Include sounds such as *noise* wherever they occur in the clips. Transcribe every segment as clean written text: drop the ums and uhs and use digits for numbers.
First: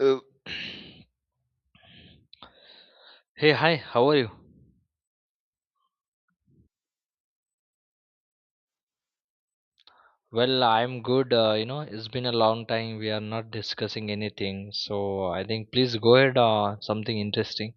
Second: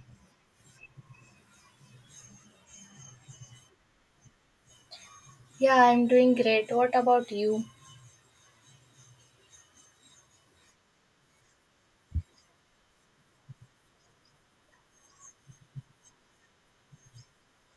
Uh, *clears throat* hey, hi, how are you? Yeah, I'm doing great. What about you? Well, I'm good. It's been a long time. We are not discussing anything. So I think please go ahead. Something interesting.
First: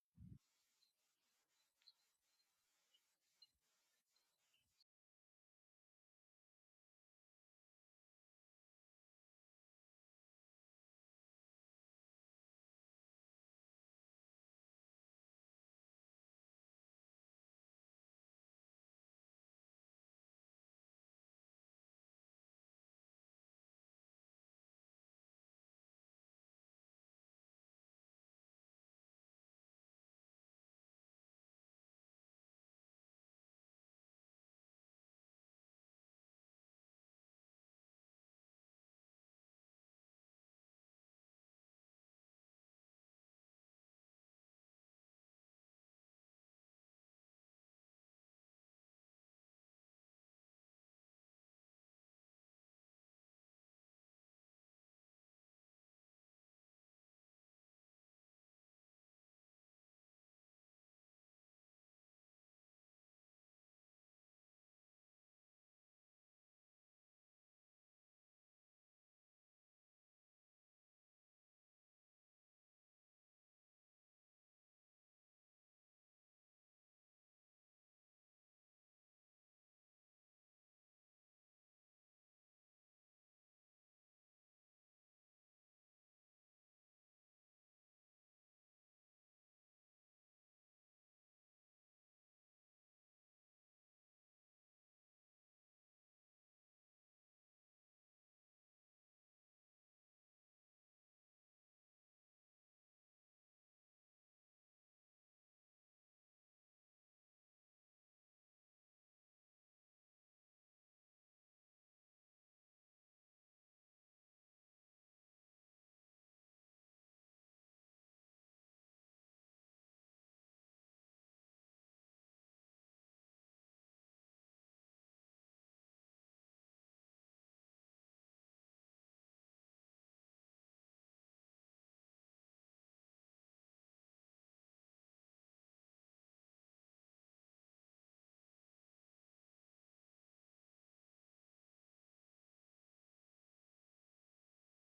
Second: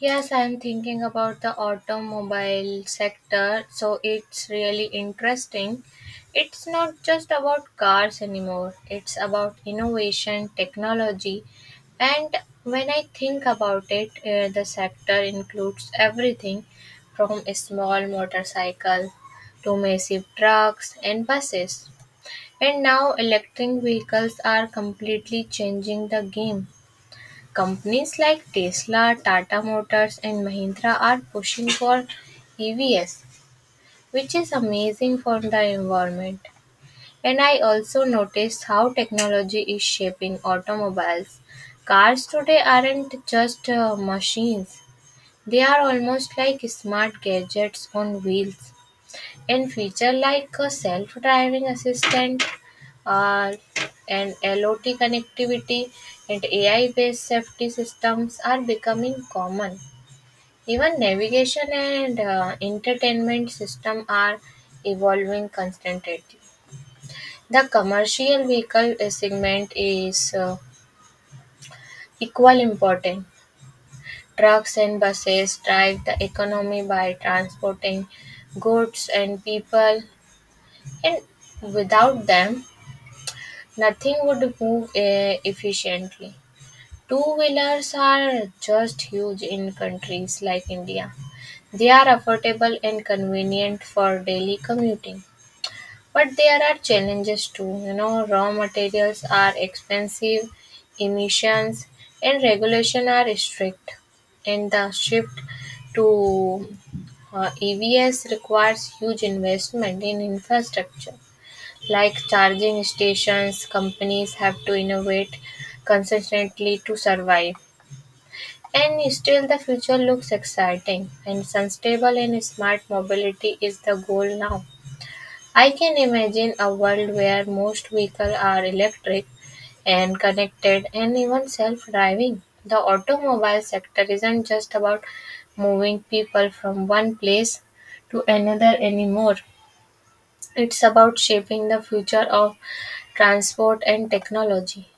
Yes, I'm thinking about the automobile sector, so it's really interesting. It's not just about cars anymore, it's about innovation, technology, and when I think about it, the sector includes everything from a small motorcycle to massive trucks and buses. And now electric vehicles are completely changing the game. Companies like Tesla, Tata Motors and Mahindra are pushing for EVs, which is amazing for the environment. And I also noticed how technology is shaping automobiles. Cars today aren't just machines. They are almost like smart gadgets on wheels. In features like a self-driving assistant, uh, and LOT connectivity, and AI-based safety systems are becoming common. Even navigation and entertainment systems are evolving constantly. The commercial vehicle segment is equal important. Trucks and buses drive the economy by transporting goods and people, and without them, nothing would move efficiently. Two wheelers are just huge in countries like India. They are affordable and convenient for daily commuting. But there are challenges too. You know, raw materials are expensive, emissions and regulation are strict, and the shift to EVs requires huge investment in infrastructure. Like charging stations, companies have to innovate consistently to survive. And still, the future looks exciting, and sustainable and smart mobility is the goal now. I can imagine a world where most vehicles are electric and connected and even self driving. The automobile sector isn't just about moving people from one place to another anymore. It's about shaping the future of transport and technology.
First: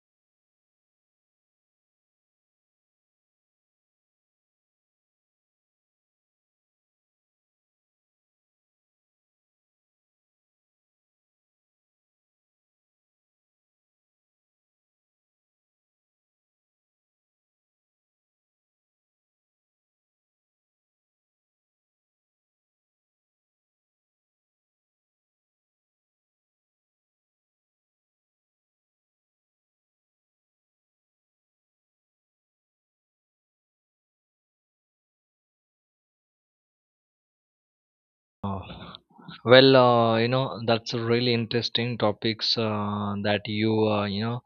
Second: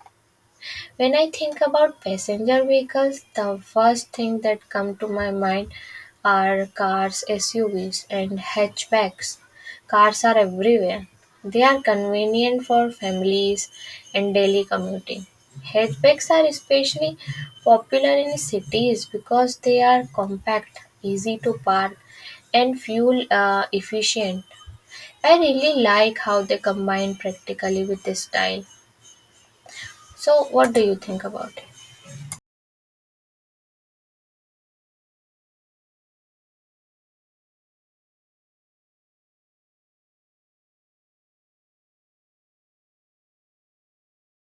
When I think about passenger vehicles, the first thing that come to my mind are cars, SUVs, and hatchbacks. Cars are everywhere. They are convenient for families and daily commuting. Hatchbacks are especially popular in cities because they are compact, easy to park, and fuel efficient. I really like how they combine practically with the style. So, what do you think about it? Uh, that's a really interesting topics that you, you know,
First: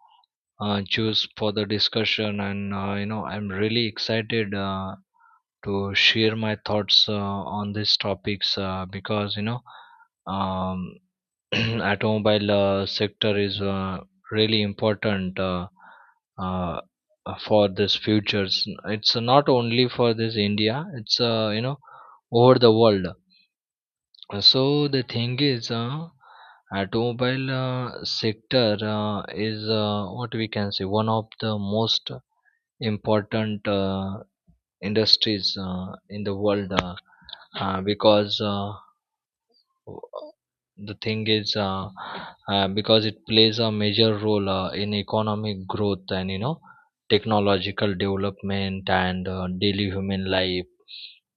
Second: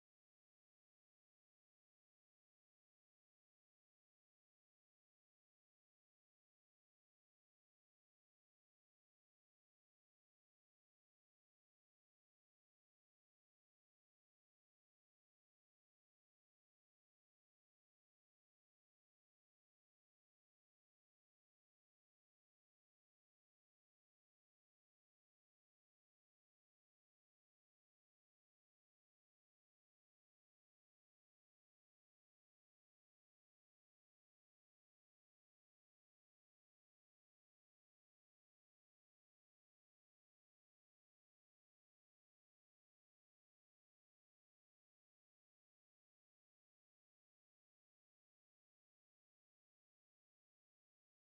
choose for the discussion. I'm really excited to share my thoughts on these topics um, *clears throat* automobile sector is really important uh, for this futures. It's not only for this india, it's over the world. So the thing is, automobile sector is what we can say one of the most important industries in the world, because the thing is, because it plays a major role in economic growth and, you know, technological development and daily human life.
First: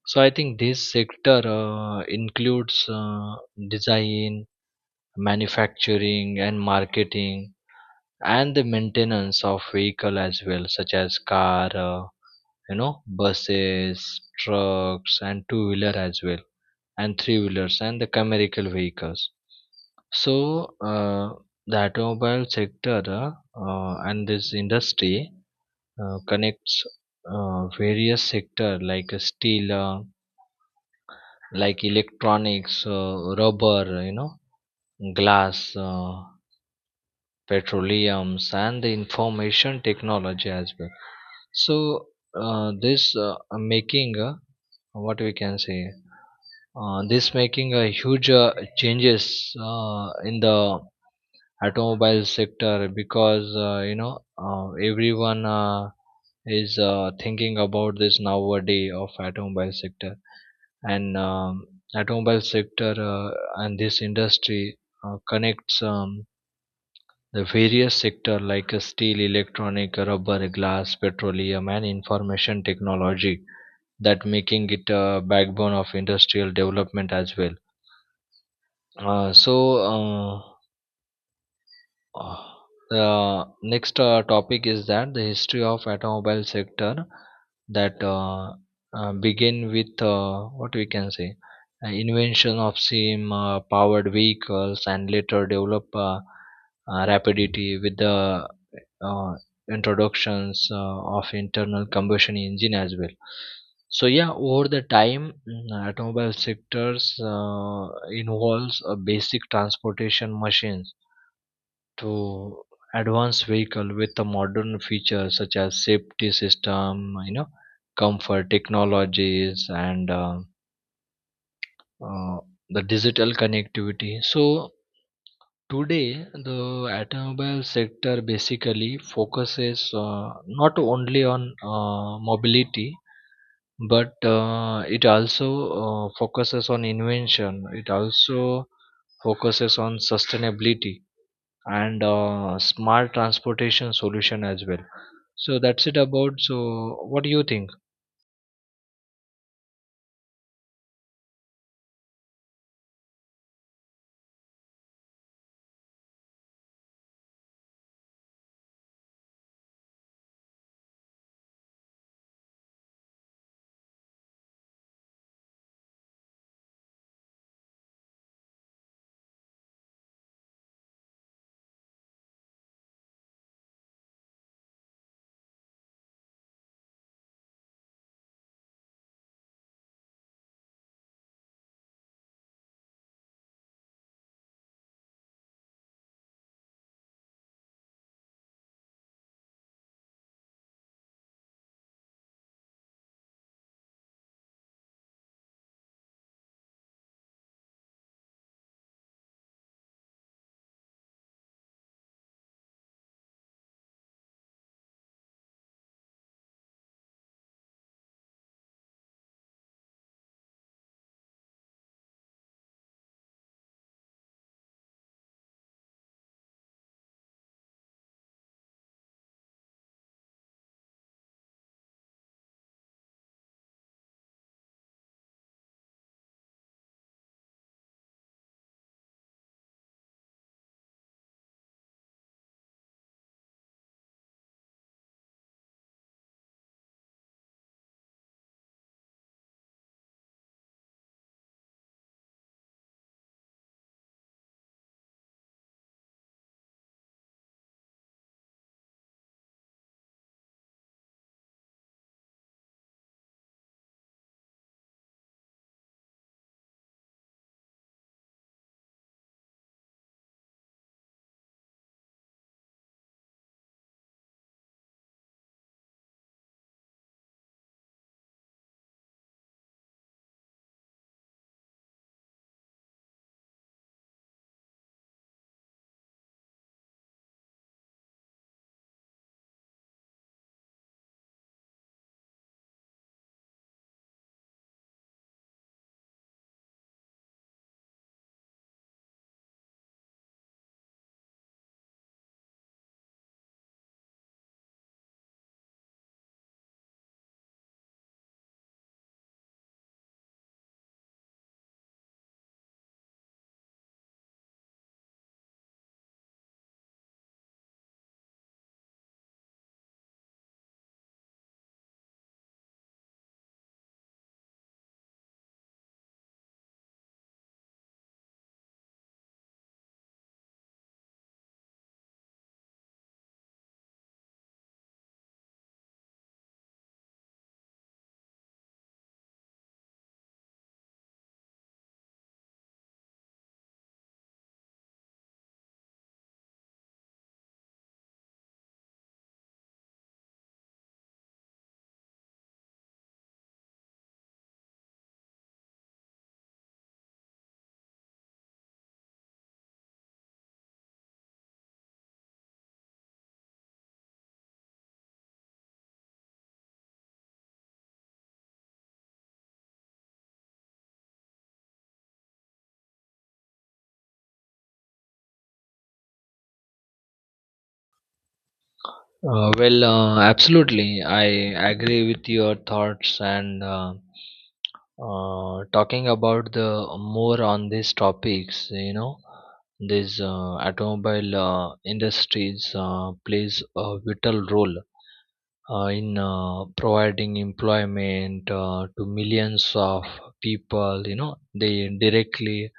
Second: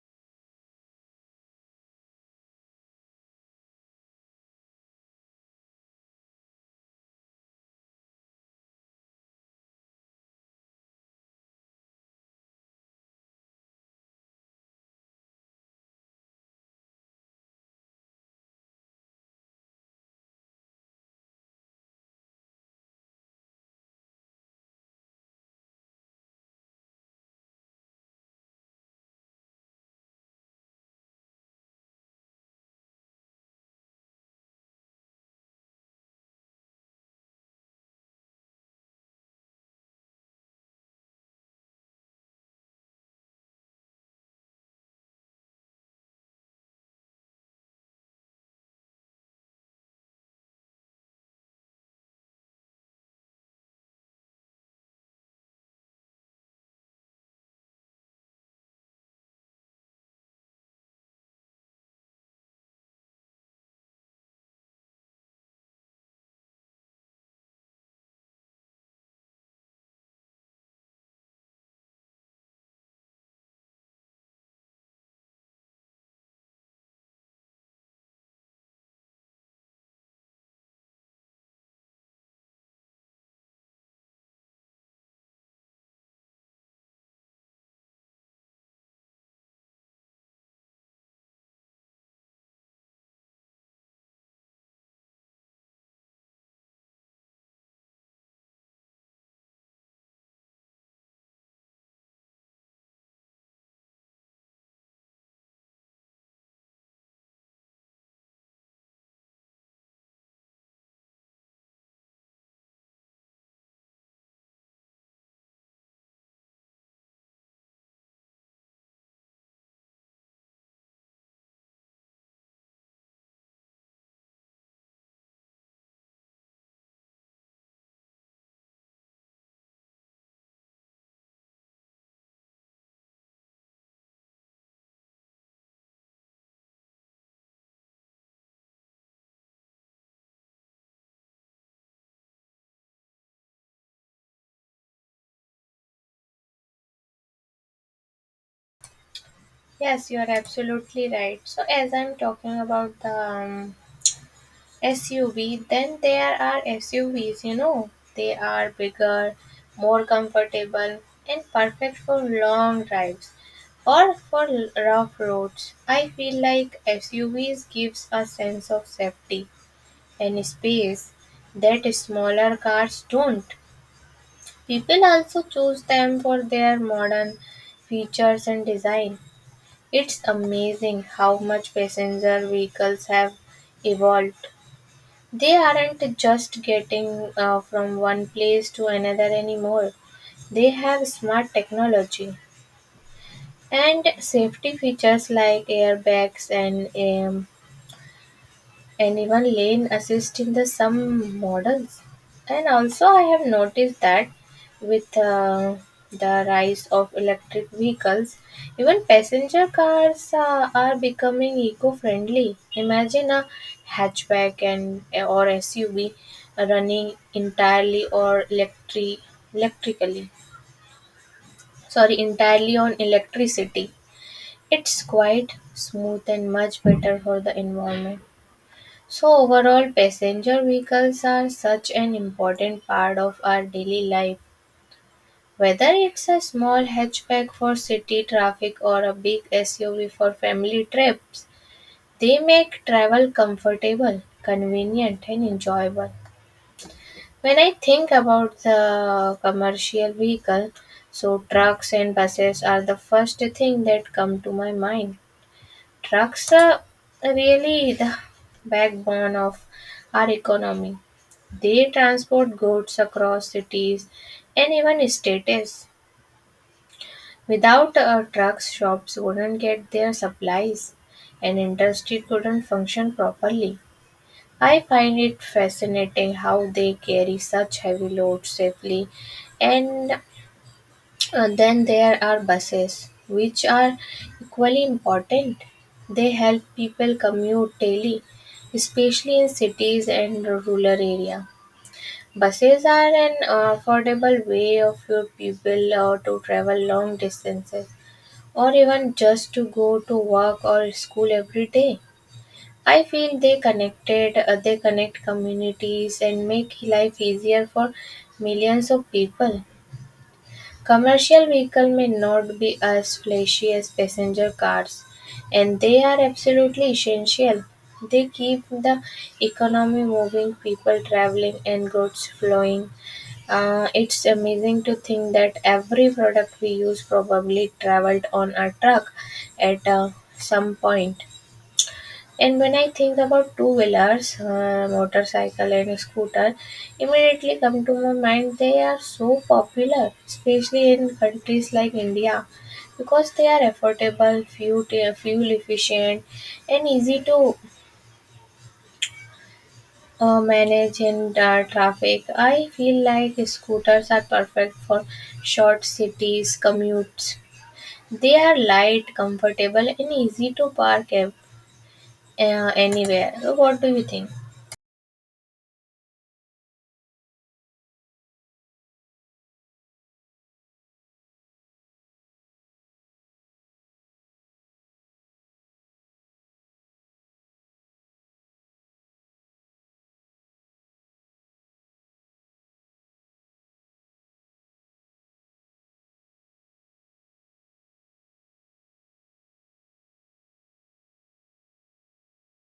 So I think this sector includes design, manufacturing, and marketing, and the maintenance of vehicle as well, such as car, buses, trucks, and two wheeler as well, and three wheelers and the commercial vehicles. So uh, the automobile sector and this industry connects various sector like steel, like electronics, rubber, you know, glass, petroleums, and the information technology as well. So this making, what we can say this making a huge changes in the automobile sector because, everyone is thinking about this nowadays of automobile sector. And automobile sector and this industry connects the various sector like steel, electronic, rubber, glass, petroleum, and information technology, that making it a backbone of industrial development as well. uh, so uh, uh, the next topic is that the history of automobile sector, that begin with, what we can say, invention of steam powered vehicles and later develop rapidity with the uh, introductions of internal combustion engine as well. So yeah, over the time, automobile sectors involves a basic transportation machines to advanced vehicle with the modern features such as safety system, you know, comfort technologies, and uh, the digital connectivity. So today, the automobile sector basically focuses not only on mobility, but it also focuses on invention. It also focuses on sustainability and smart transportation solution as well. So that's it about. So what do you think? Yes, you are absolutely right. So, as I'm talking about the SUV, then there are SUVs, you know, they are bigger, more comfortable, and perfect for long drives or for rough roads. I feel like SUVs gives a sense of safety and space that smaller cars don't. People also choose them for their modern features and design. It's amazing how much passenger vehicles have evolved. They aren't just getting from one place to another anymore. They have smart technology and safety features like airbags and anyone lane assist in the some models. And also I have noticed that with the rise of electric vehicles, even passenger cars are becoming eco-friendly. Imagine a hatchback and or SUV running entirely or electric electrically, sorry, entirely on electricity. It's quite smooth and much better for the environment. So overall, passenger vehicles are such an important part of our daily life. Whether it's a small hatchback for city traffic or a big SUV for family trips, they make travel comfortable, convenient, and enjoyable. When I think about the commercial vehicle, so trucks and buses are the first thing that come to my mind. Trucks are really the backbone of our economy. They transport goods across cities and even states. Without trucks, shops wouldn't get their supplies and industry couldn't function properly. I find it fascinating how they carry such heavy loads safely. And then there are buses, which are equally important. They help people commute daily, especially in cities and rural areas. Buses are an affordable way of your people to travel long distances or even just to go to work or school every day. I feel they connect communities and make life easier for millions of people. Commercial vehicles may not be as flashy as passenger cars, and they are absolutely essential. They keep the economy moving, people traveling, and goods flowing. It's amazing to think that every product we use probably traveled on a truck at some point. And when I think about two wheelers, motorcycle and scooter, immediately come to my mind. They are so popular, especially in countries like India, because they are affordable, fuel efficient, and easy to manage in traffic. I feel like scooters are perfect for short cities commutes. They are light, comfortable, and easy to park anywhere. What do you think? Absolutely. I agree with your thoughts and. Talking about the more on these topics, you know, this automobile industries plays a vital role in providing employment to millions of people, you know, they directly